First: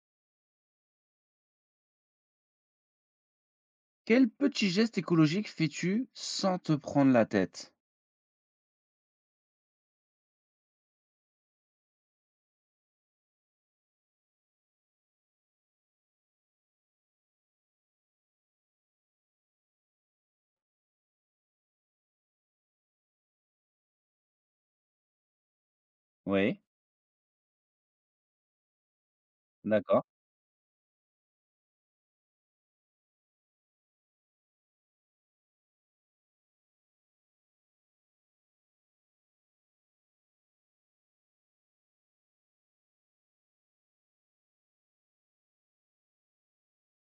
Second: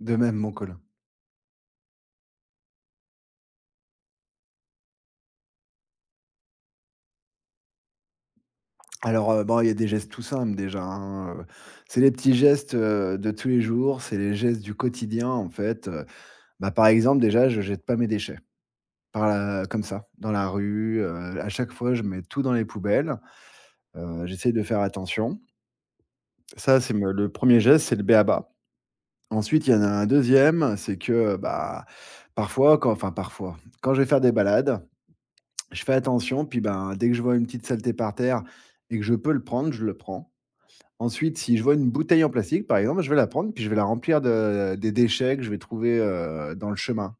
De même, mon Colin. Quel petit geste écologique fais-tu sans te prendre la tête? Il y a des gestes tout simples déjà, hein, c'est les petits gestes, de tous les jours, c'est les gestes du quotidien en fait, par exemple déjà je jette pas mes déchets par la comme ça, dans la rue, à chaque fois je mets tout dans les poubelles, j'essaie de faire attention. Oui, Ça c'est me le premier geste, c'est le b.a.-ba. Ensuite, il y en a d'accord. un deuxième, c'est que, parfois, quand je vais faire des balades, je fais attention puis, ben, dès que je vois une petite saleté par terre et que je peux le prendre, je le prends. Ensuite, si je vois une bouteille en plastique, par exemple, je vais la prendre, puis je vais la remplir de des déchets que je vais trouver, dans le chemin.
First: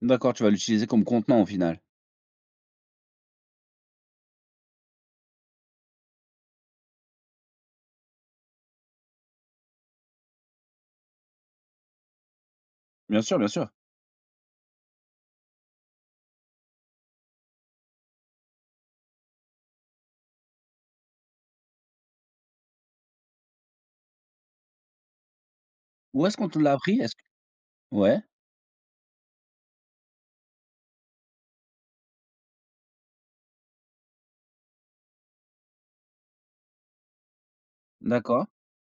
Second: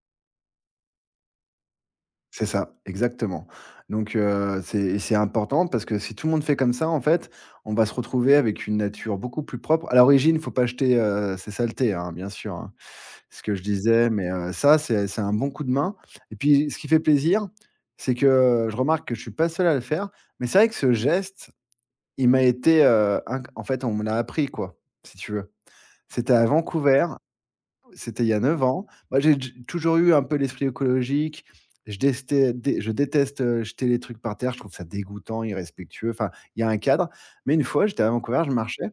D'accord, tu vas l'utiliser comme contenant au final. C'est ça, exactement. Donc, c'est important parce que si tout le monde fait comme ça, en fait, on va se retrouver avec une nature beaucoup plus propre. À l'origine, il faut pas jeter, ces saletés, hein, bien sûr, hein. Bien sûr, Ce bien que je sûr. disais, mais, ça, c'est un bon coup de main et puis, ce qui fait plaisir, c'est que je remarque que je suis pas seul à le faire, mais c'est vrai que ce geste, il m'a été, on me l'a appris, quoi, si tu veux. Où C'était est-ce à qu'on te l'a appris? Vancouver, Est-ce que ouais, c'était il y a 9 ans. Moi, j'ai j toujours eu un peu l'esprit écologique. Je desté dé je déteste, jeter les trucs par terre, je trouve ça dégoûtant, irrespectueux. Enfin, il y a un cadre. Mais une fois, j'étais à Vancouver, d'accord, je marchais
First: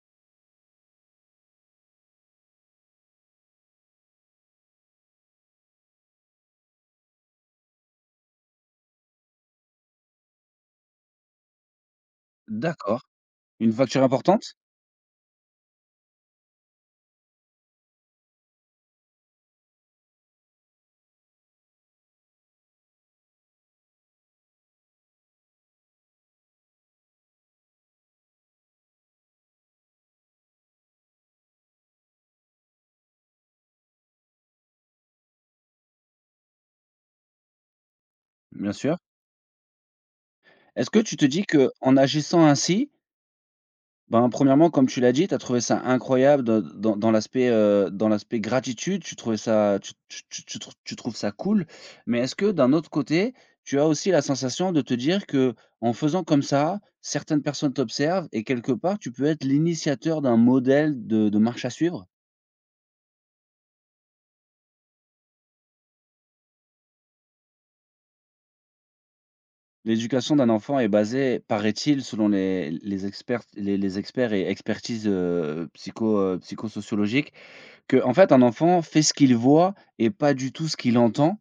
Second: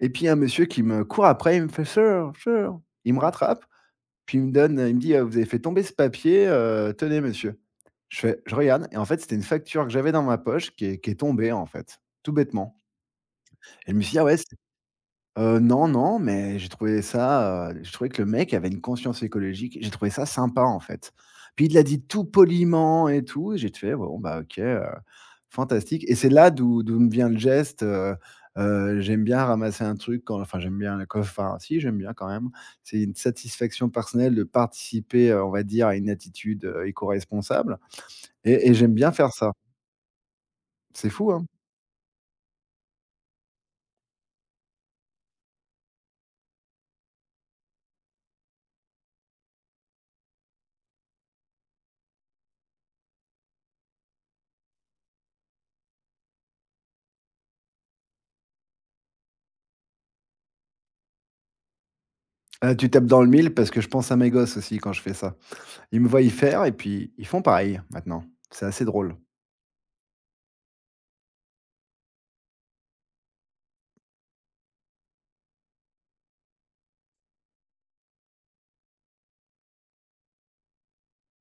et puis il y a un monsieur qui me court après, il me fait: «Sir, sir». Il me rattrape, puis il me dit: vous avez fait tomber ce papier, tenez monsieur». Je regarde et en fait, c'était une facture que j'avais dans ma poche qui est tombée, en fait, tout bêtement. d'accord. Une Et je facture me suis dit: «Ah ouais, importante? Non, non, mais j'ai trouvé ça, j'ai trouvé que le mec avait une conscience écologique. J'ai trouvé ça sympa, en fait. Puis il l'a dit tout poliment et tout, et j'ai fait: «Bon, bah, OK, fantastique» et c'est là d'où me vient le geste, j'aime bien ramasser un truc quand enfin, j'aime bien le co enfin, si, j'aime bien quand même. C'est une satisfaction personnelle de participer, on va dire, à une attitude, éco-responsable et Bien j'aime sûr. bien faire ça. Est-ce que C'est tu te fou, dis hein? que en agissant ainsi Ben, premièrement, comme tu l'as dit, tu as trouvé ça incroyable de dans dans l'aspect gratitude, tu trouvais ça tu tu tu tu trou tu trouves ça cool. Mais est-ce que d'un autre côté, tu as aussi la sensation de te dire que en faisant comme ça, certaines personnes t'observent et quelque part, tu peux être l'initiateur d'un modèle de marche à suivre? Tu tapes dans le mille parce que je pense à mes gosses aussi quand je fais ça. Ils me voient y faire et puis ils font pareil maintenant. C'est assez drôle. L'éducation d'un enfant est basée, paraît-il, selon les experts les experts et expertises, psycho, psychosociologiques, que en fait, un enfant fait ce qu'il voit et pas du tout ce qu'il entend.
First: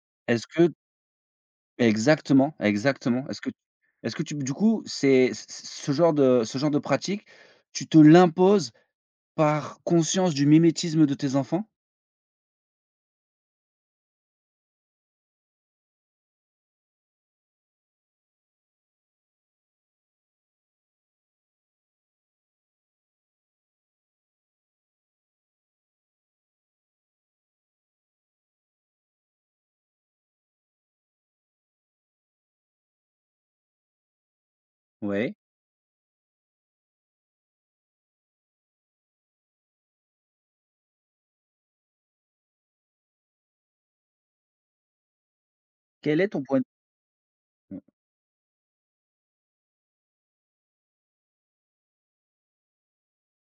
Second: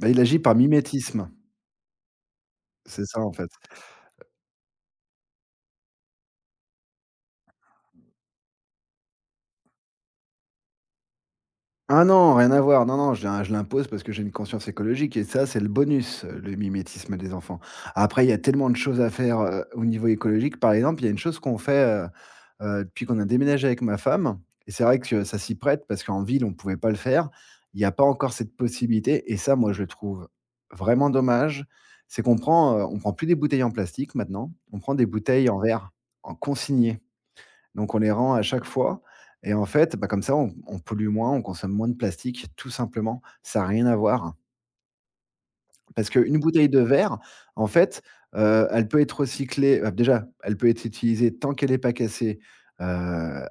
Bah, il agit Est-ce par que mimétisme. Exactement, C'est ça exactement. en fait. Est-ce que tu du coup, c'est c ce genre de pratique, tu te l'imposes par conscience du mimétisme de tes enfants? Ah non, rien à voir. Non, non, je l'impose parce que j'ai une conscience écologique et ça, c'est le bonus, le mimétisme des enfants. Après, il y a tellement de choses à faire, au niveau écologique. Par exemple, il y a une chose qu'on fait, depuis qu'on a déménagé avec ma femme et c'est vrai que ça s'y prête parce qu'en ville, on ne pouvait pas le faire. Il y a pas encore cette possibilité et ça, moi, je le trouve vraiment dommage. C'est qu'on prend, on prend plus des bouteilles en plastique maintenant, on prend des Ouais. bouteilles en verre, en consigné. Donc on les rend à chaque fois et en fait, bah, comme ça, on pollue moins, on consomme moins de plastique, tout simplement. Ça a rien à voir. Parce Quel est qu'une ton point bouteille de verre, en de fait, elle peut être recyclée, déjà, elle peut être utilisée tant qu'elle n'est pas cassée, heu,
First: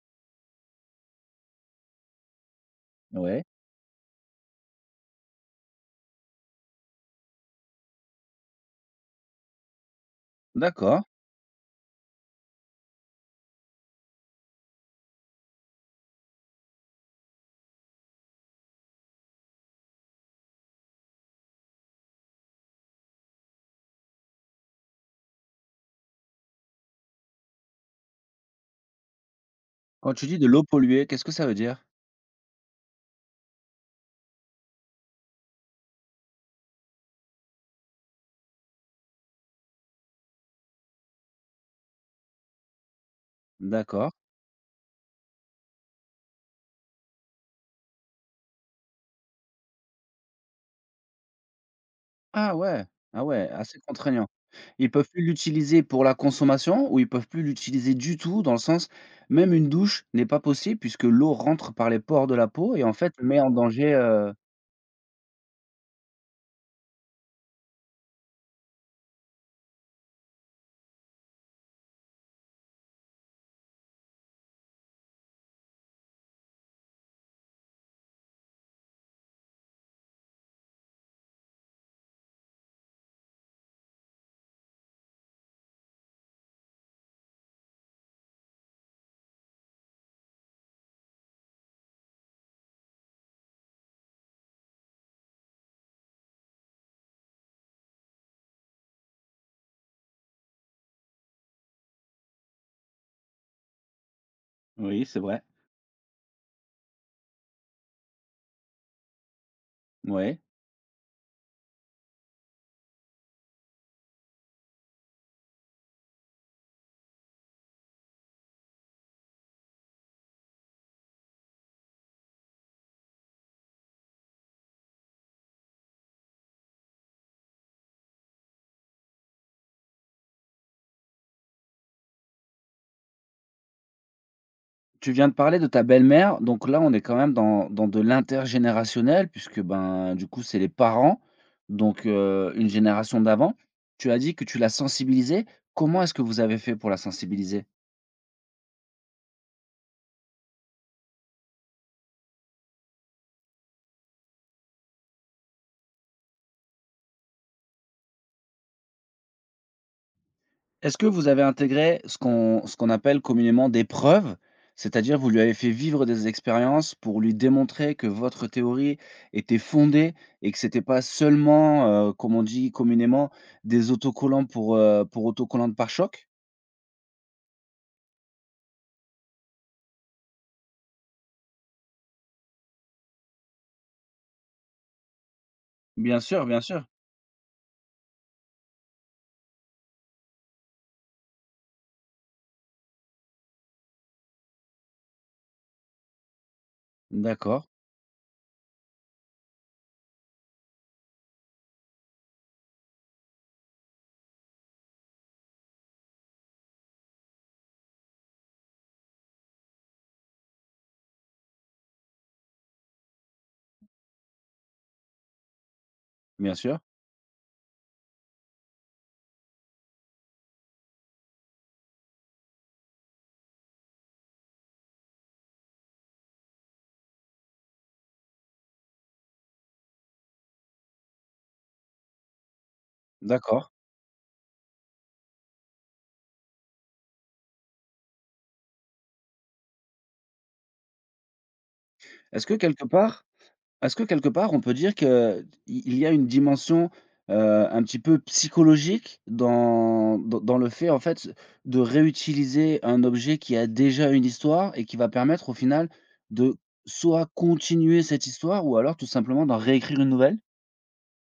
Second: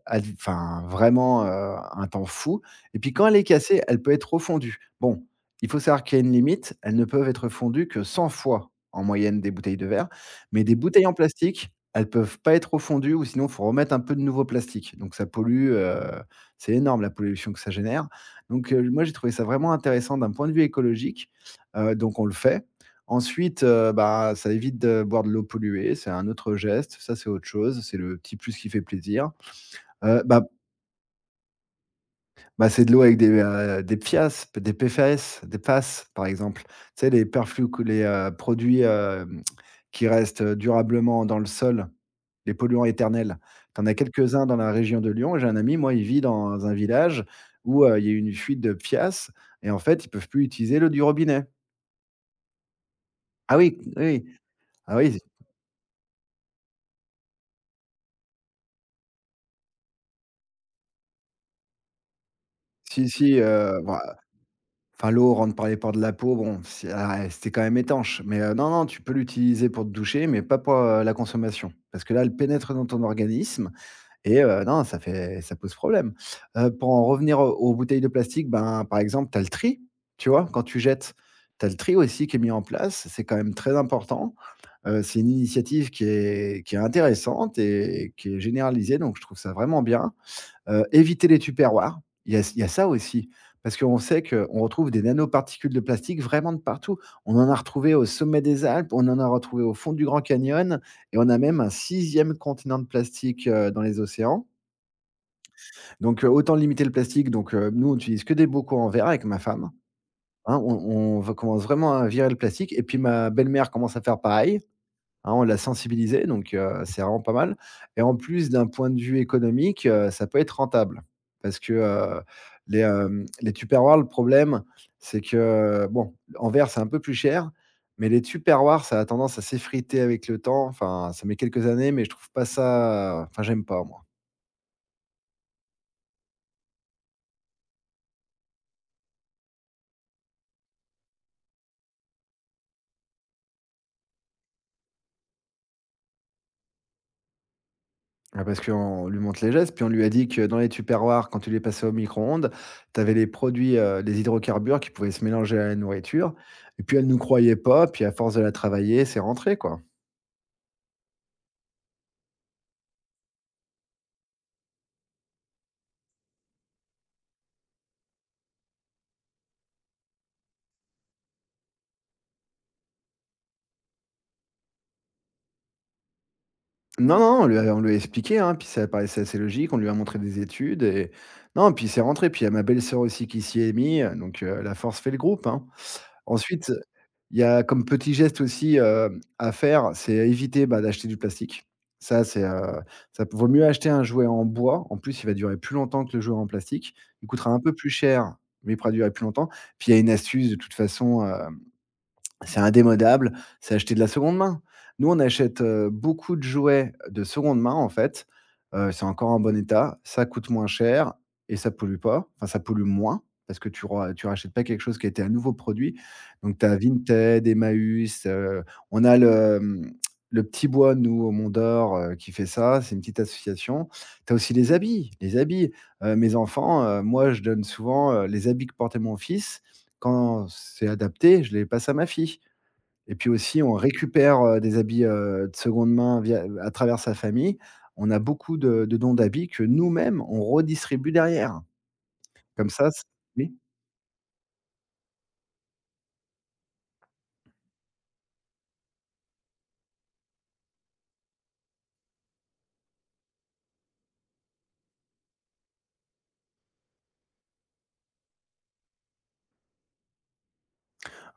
vraiment, un temps fou et puis quand elle ouais, est cassée, elle peut être refondue. Bon, il faut savoir qu'il y a une limite, elles ne peuvent être fondues que 100 fois en moyenne des bouteilles de verre, mais des d'accord. bouteilles en plastique, elles peuvent pas être refondues ou sinon il faut remettre un peu de nouveau plastique. Donc ça pollue, c'est énorme la pollution que ça génère. Donc moi j'ai trouvé ça vraiment intéressant d'un point de vue écologique. Donc on le fait. Ensuite, ça évite de boire de l'eau polluée, c'est un autre geste, ça c'est autre chose, c'est le petit plus qui fait plaisir. Quand Heu, tu dis bah de l'eau polluée, qu'est-ce que ça veut dire? C'est de l'eau avec des PFAS, des PFAS, des PFAS par exemple. Tu sais les produits, qui restent durablement dans le sol, les polluants éternels. Tu en as D'accord. quelques-uns dans la région de Lyon. J'ai un ami, moi, il vit dans un village où, il y a eu une fuite de PFAS et en fait, ils peuvent plus utiliser l'eau du robinet. Ah ouais, ah ouais, Ah oui, assez oui, contraignant. Ils ah peuvent oui. plus l'utiliser pour la consommation ou ils peuvent plus l'utiliser du tout dans le sens, même une douche n'est pas possible puisque l'eau rentre par les pores de la peau et en Si, fait met si, en danger, l'eau rentre par les pores de la peau, bon, c'est quand même étanche, mais non, non, tu peux l'utiliser pour te doucher, mais pas pour, la consommation. Parce que là, elle pénètre dans ton organisme et non, ça pose problème. Pour en revenir aux bouteilles de plastique, ben, par exemple, tu as le tri, tu vois? Quand tu jettes, tu as le tri aussi qui est mis en place, c'est quand même très important. C'est une initiative qui est intéressante et qui est généralisée, donc je trouve ça vraiment bien. Éviter les tupperwares. Il y a ça aussi, parce qu'on sait qu'on retrouve des nanoparticules de plastique vraiment de partout. On en a retrouvé au sommet des Alpes, on en a retrouvé au fond du Grand Canyon et on a même un sixième continent de plastique, dans les océans. oui, c'est vrai. Donc, autant limiter le plastique. Donc, nous, on utilise que des bocaux en verre avec ma femme, hein. Ouais. On on va commence vraiment à virer le plastique et puis ma belle-mère commence à faire pareil. Hein, on l'a sensibilisé, donc c'est vraiment pas mal et en plus, d'un point de vue économique, ça peut être rentable parce que, les Tupperware, le problème, c'est que, bon, en verre, c'est un peu plus cher, mais les Tupperware, ça a tendance à s'effriter avec le temps. Enfin, ça met quelques années, mais je trouve pas ça enfin, j'aime pas, moi. Tu viens de parler de ta belle-mère, donc là, on est quand même dans de l'intergénérationnel puisque, ben, du coup, c'est les parents, donc une génération d'avant. Tu as dit que tu l'as sensibilisée. Comment est-ce que vous avez fait pour la sensibiliser? Ah, parce qu'on lui montre les gestes, puis on lui a dit que dans les tupperwares, quand tu les passais au micro-ondes, tu avais les produits, les hydrocarbures qui pouvaient se mélanger à la nourriture et puis elle nous croyait pas, puis à force de la travailler, c'est rentré, quoi. Est-ce que vous avez intégré ce qu'on appelle communément des preuves? C'est-à-dire, vous lui avez fait vivre des expériences pour lui démontrer que votre théorie était fondée et que c'était pas seulement, comme on dit communément, des autocollants pour autocollants de pare-chocs? Non, non, on lui a expliqué, hein, puis ça paraissait assez logique, on lui a montré des études et non, puis c'est rentré. Puis il y a ma belle-sœur aussi qui s'y est mis, donc la force fait le groupe, hein. Bien sûr, bien Ensuite, sûr. il y a comme petit geste aussi, à faire, c'est éviter, bah, d'acheter du plastique. Ça, ça vaut mieux acheter un jouet en bois. En plus, il va durer plus longtemps que le jouet en plastique. Il coûtera un D'accord, peu plus cher, mais il pourra durer plus longtemps. Puis il y a une astuce de toute façon, c'est indémodable, c'est acheter de la seconde main. Nous, on achète, beaucoup de jouets de seconde main, en fait, c'est encore en bon état, ça coûte moins cher et ça pollue pas, enfin, ça pollue moins parce que tu rachètes pas quelque chose qui a été un nouveau produit. bien Donc tu as sûr, Vinted, Emmaüs, on a le, le Petit Bois, nous, au Mont d'Or, qui fait ça, c'est une petite association. Tu as aussi les habits, moi, je donne souvent, les habits que portait mon fils quand c'est adapté, je les passe à ma fille. Et puis aussi, d'accord. on récupère, des habits, de seconde main via à travers sa famille. On a beaucoup de dons d'habits que nous-mêmes, on redistribue derrière. Est-ce que Comme quelque ça c part oui? Est-ce que quelque part on peut dire qu'il il y a une dimension, un petit peu psychologique dans le fait en fait de réutiliser un objet qui a déjà une histoire et qui va permettre au final de soit continuer cette histoire ou alors tout simplement d'en réécrire une nouvelle?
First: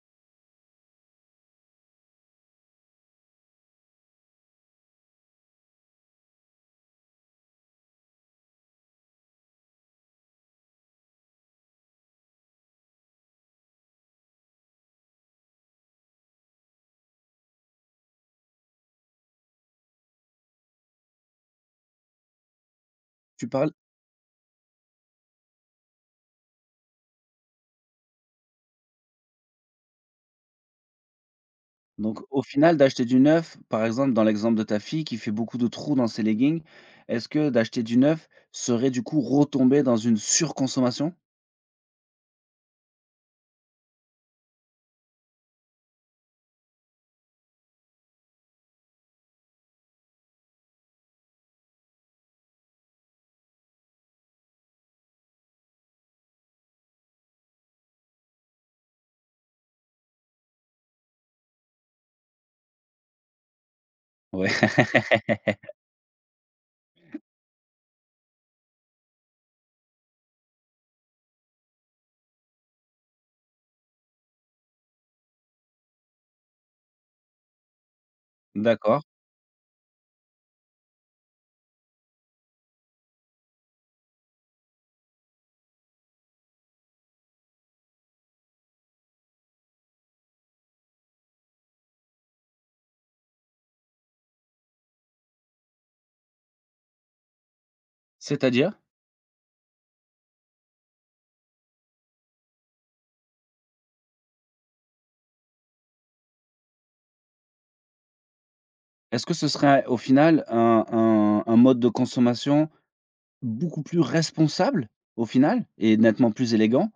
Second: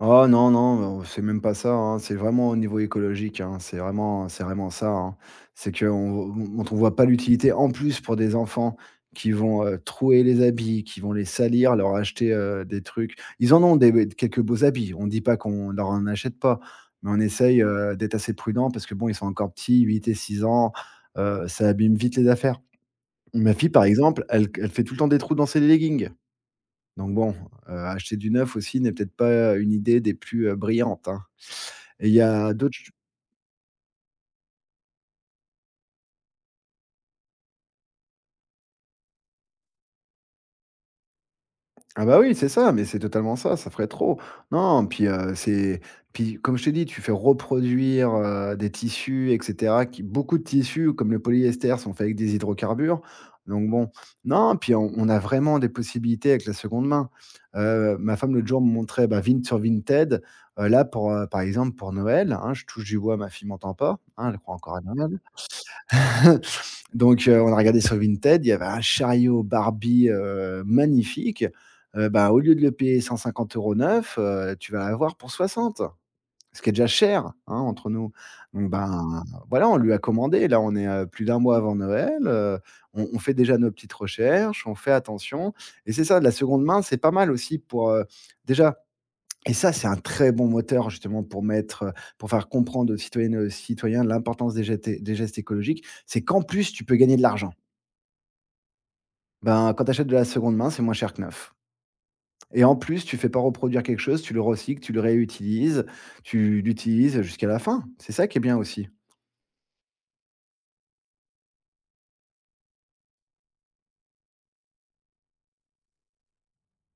Oh non, non, c'est même pas ça, hein, c'est vraiment au niveau écologique, hein, c'est vraiment ça, hein. C'est que dont on voit pas l'utilité, en plus pour des enfants qui vont, trouer les habits, qui vont les salir, leur acheter, des trucs. Ils en ont des quelques beaux habits, on dit pas qu'on leur en achète pas, mais on essaye, d'être assez prudent parce que bon, ils sont encore petits, 8 et 6 ans, ça abîme vite les affaires. Tu Ma fille, parlais par exemple, elle fait tout le temps des trous dans ses leggings. Donc bon, acheter du neuf aussi n'est peut-être pas une idée des plus, brillantes, hein. Et il Donc y au a final, d'autres ch d'acheter du neuf, par exemple, dans l'exemple de ta fille qui fait beaucoup de trous dans ses leggings, est-ce que d'acheter du neuf serait du coup retomber dans une surconsommation? Ah bah oui, c'est ça, mais c'est totalement ça, ça ferait trop. Non, puis, c'est puis comme je t'ai dit, tu fais reproduire, des tissus et cetera qui beaucoup de tissus comme le polyester sont faits avec des hydrocarbures. Donc bon, non, puis on a vraiment des possibilités avec la seconde main. Ma femme l'autre jour me montrait, bah, Vinted, là pour, par exemple pour Noël, hein, je touche du bois, ma fille m'entend pas, hein, elle Ouais. croit encore à Noël. Donc, on a regardé sur Vinted, il y avait un chariot Barbie, magnifique. Bah, au lieu de le payer 150 € neuf, tu vas l'avoir pour 60, ce qui est déjà cher, hein, entre nous. Donc D'accord. ben, voilà, on lui a commandé. Là, on est, plus d'un mois avant Noël. On fait déjà nos petites recherches, on fait attention et c'est ça, de la seconde main, c'est pas mal aussi pour, déjà et ça, c'est un très bon moteur justement pour mettre, pour faire comprendre aux citoyennes et aux citoyens l'importance des gestes écologiques. C'est qu'en plus, tu peux gagner de l'argent. C'est-à-dire? Ben, quand tu achètes de la seconde main, c'est moins cher que neuf et en plus, tu fais pas reproduire quelque chose, tu le recycles, tu le réutilises, tu l'utilises jusqu'à la fin. C'est ça qui est bien aussi. Est-ce que ce serait au final un mode de consommation beaucoup plus responsable, au final, et nettement plus élégant?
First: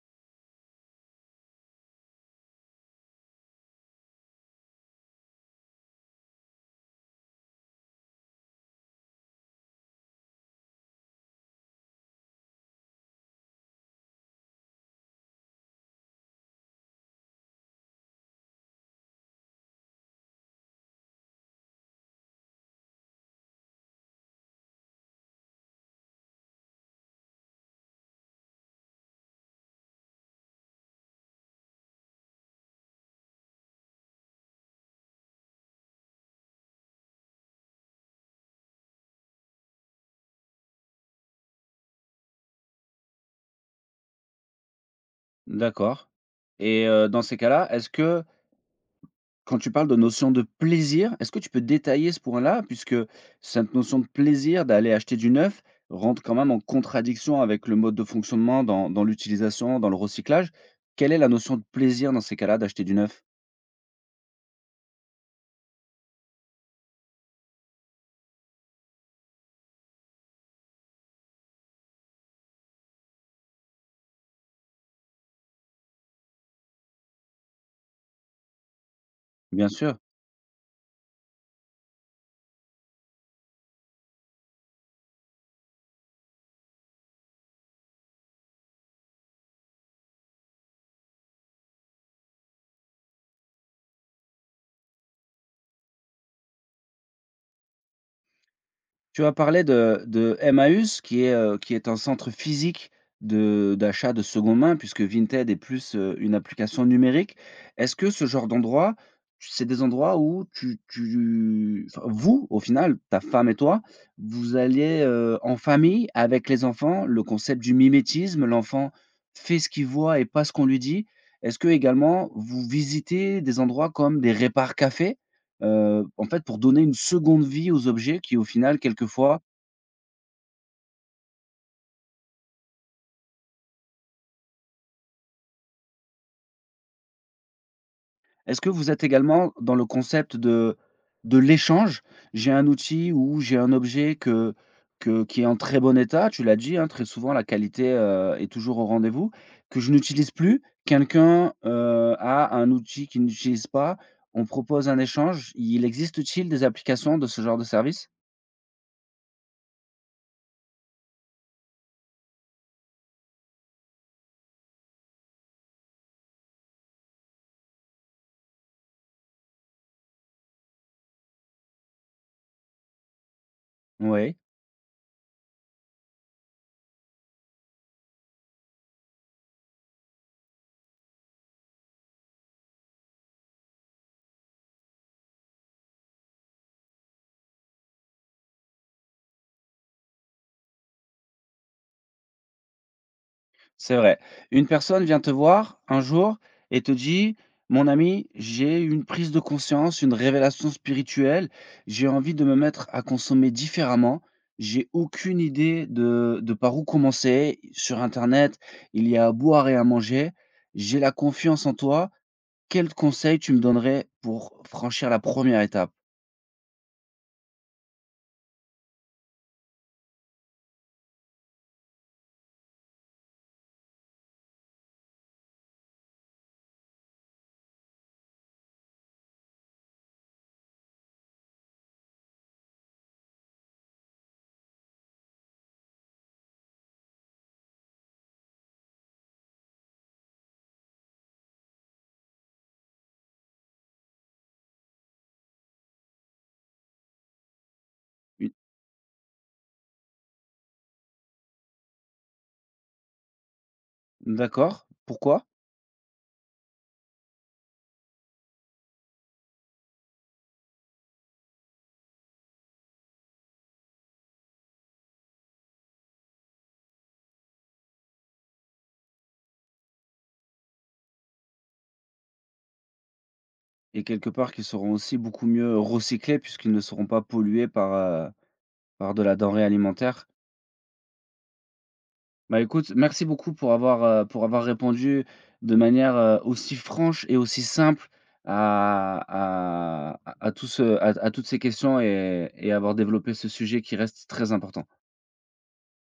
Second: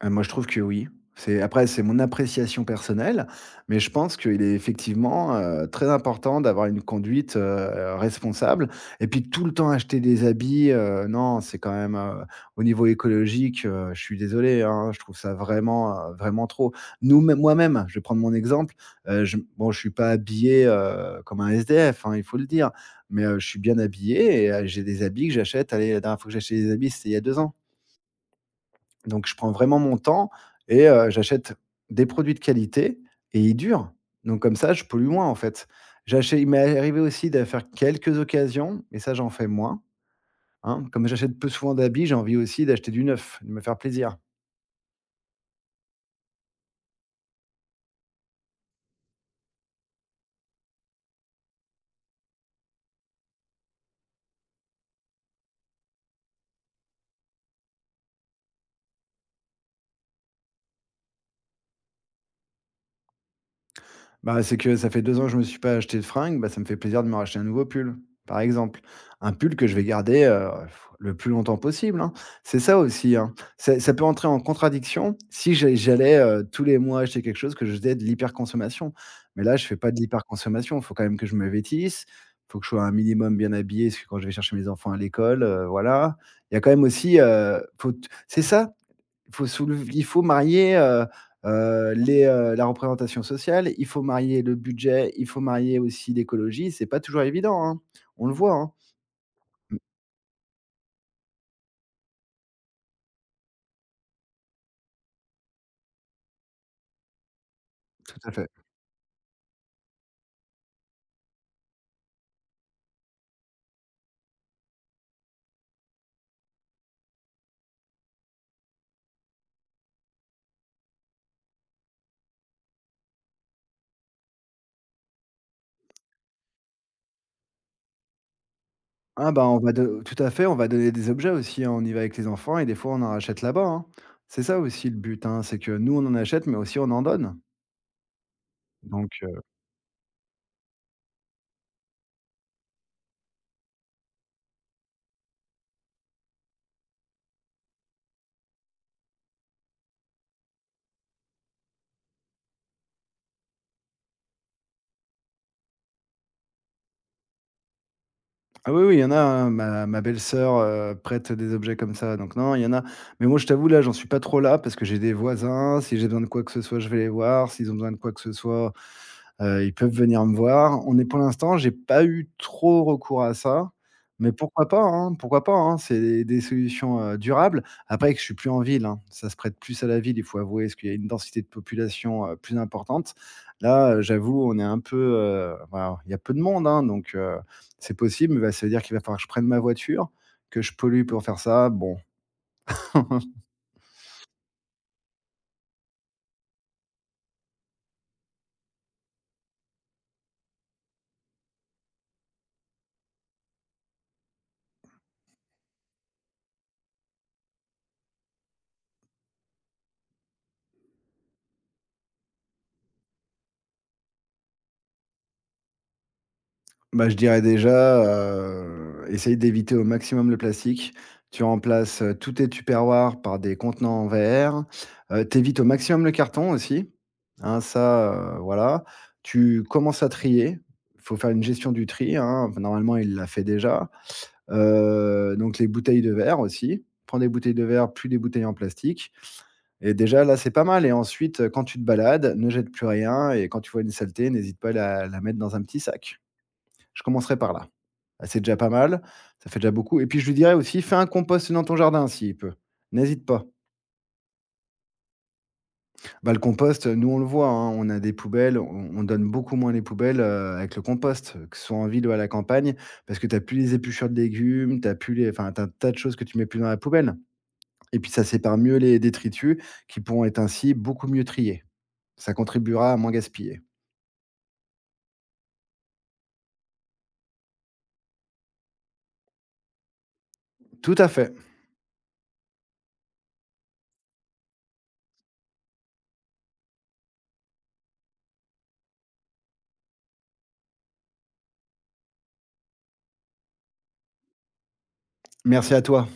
Ah, moi, je trouve que oui. C'est après, c'est mon appréciation personnelle, mais je pense qu'il est effectivement, très important d'avoir une conduite, responsable et puis tout le temps acheter des habits, non, c'est quand même, au niveau écologique, je suis désolé, hein, je trouve ça vraiment, vraiment trop. Nous mêmes moi-même, je vais prendre mon exemple, je bon, je suis pas habillé, comme un SDF, hein, il faut le dire, mais, je suis bien habillé et j'ai des habits que j'achète allez, la dernière fois que j'ai acheté des habits, c'était il y a 2 ans. Donc je prends vraiment mon temps et j'achète des produits de qualité et ils durent. Donc comme ça, je pollue moins, en fait. J'achè Il m'est arrivé aussi de faire quelques occasions, mais ça, j'en fais moins, hein. Comme j'achète peu souvent d'habits, j'ai envie aussi d'acheter du neuf, de me faire plaisir. D'accord et dans ces cas-là, est-ce que Quand tu parles de notion de plaisir, est-ce que tu peux détailler ce point-là? Puisque cette notion de plaisir d'aller acheter du neuf rentre quand même en contradiction avec le mode de fonctionnement dans l'utilisation, dans le recyclage. Quelle est la notion de plaisir dans ces cas-là d'acheter du neuf? Bah, c'est que ça fait 2 ans que je me suis pas acheté de fringues, bah, ça me fait plaisir de me racheter un nouveau pull, par exemple. Un pull que je vais garder, le plus longtemps possible, hein. C'est ça aussi, hein. C'est ça peut entrer en contradiction si j'allais, tous les mois acheter quelque chose, que je faisais de l'hyperconsommation. Mais là, je Bien fais pas sûr. de l'hyperconsommation. Il faut quand même que je me vêtisse. Il faut que je sois un minimum bien habillé, parce que quand je vais chercher mes enfants à l'école, voilà. Il y a quand même aussi, faut t c'est ça, il faut soulever, il faut marier, la représentation sociale, il faut marier le budget, il faut marier aussi l'écologie. C'est pas toujours évident, hein. On le voit, hein. Tu as parlé Mmh, de Emmaüs qui est un centre physique de d'achat de seconde main puisque Vinted est plus, une application numérique. Est-ce que tout ce à genre fait. d'endroit, c'est des endroits où tu enfin vous, au final, ta femme et toi, vous alliez, en famille avec les enfants, le concept du mimétisme, l'enfant fait ce qu'il voit et pas ce qu'on lui dit. Est-ce que également vous visitez des endroits comme des répars cafés? En fait, pour donner une seconde vie aux objets qui, au final, Ah quelquefois bah, on va de tout à fait, on va donner des objets aussi, hein. On y va avec les enfants et des fois, on en rachète là-bas, hein. C'est ça aussi le but, hein, c'est que nous, on en achète, mais aussi on en donne. est-ce que vous êtes Donc également dans le concept de l'échange? J'ai un outil ou j'ai un objet que qui est en très bon état, tu l'as dit, hein, très souvent la qualité, est toujours au rendez-vous, que je n'utilise plus. Quelqu'un, a un outil qu'il n'utilise pas, on propose un échange. Il existe-t-il des applications de ce genre de service? ah oui, oui, il y en a, hein, ma belle-sœur, prête des objets comme ça, donc non, il y en a. Mais moi, je t'avoue, là, j'en suis pas trop là parce que j'ai des voisins, si j'ai besoin de quoi que ce soit, je vais les voir, s'ils ont besoin de quoi que ce soit, ils peuvent venir me voir. On est pour l'instant, j'ai pas eu trop recours à ça, mais Oui. pourquoi pas, hein? Pourquoi pas, hein? C'est des solutions, durables. Après que je suis plus en ville, hein, ça se prête plus à la ville, il faut avouer, parce qu'il y a une densité de population, plus importante. Là, j'avoue, on est un peu, bah, il y a peu de monde, hein, donc c'est possible, mais bah, ça veut dire qu'il va falloir que je prenne ma voiture, que je pollue pour faire ça. Bon, C'est vrai. Une personne vient te voir un jour et te dit: «Mon ami, j'ai eu une prise de conscience, une révélation spirituelle, j'ai envie de me mettre à consommer différemment. J'ai aucune idée de par où commencer. Sur internet, il y a à boire et à manger. J'ai la confiance en toi. Quel conseil tu me donnerais pour franchir la première étape?» bah, je dirais déjà, essaye d'éviter au maximum le plastique. Tu remplaces, tous tes tupperwares par des contenants en verre. Tu au maximum le carton aussi, hein, ça, voilà. Tu commences à trier. Il faut faire une gestion du tri, hein, enfin, normalement, il l'a fait déjà. Donc les bouteilles de verre aussi. Prends des bouteilles de verre, plus des bouteilles en plastique. Et déjà là, c'est pas mal et ensuite, quand tu te balades, ne jette plus rien et quand tu vois une saleté, n'hésite pas à la mettre dans un petit sac. Je commencerai par là. Bah, c'est U déjà pas mal, ça fait déjà beaucoup et puis je lui dirais aussi: «Fais un compost dans ton jardin s'il peut, n'hésite pas». d'accord, pourquoi? Bah, le compost, nous on le voit, hein, on a des poubelles, on donne beaucoup moins les poubelles, avec le compost, que ce soit en ville ou à la campagne, parce que tu as plus les épluchures de légumes, tu as plus les enfin, t'as un tas de choses que tu mets plus dans la poubelle et puis ça sépare mieux les détritus qui pourront être ainsi beaucoup mieux triés. Ça contribuera à moins gaspiller. Et quelque part qu'ils seront aussi beaucoup mieux recyclés puisqu'ils ne seront pas pollués par, par de la denrée alimentaire. Tout à fait. Bah, écoute, merci beaucoup pour avoir répondu de manière, aussi franche et aussi simple à tout ce à toutes ces questions et avoir développé ce sujet qui reste très important. Merci à toi.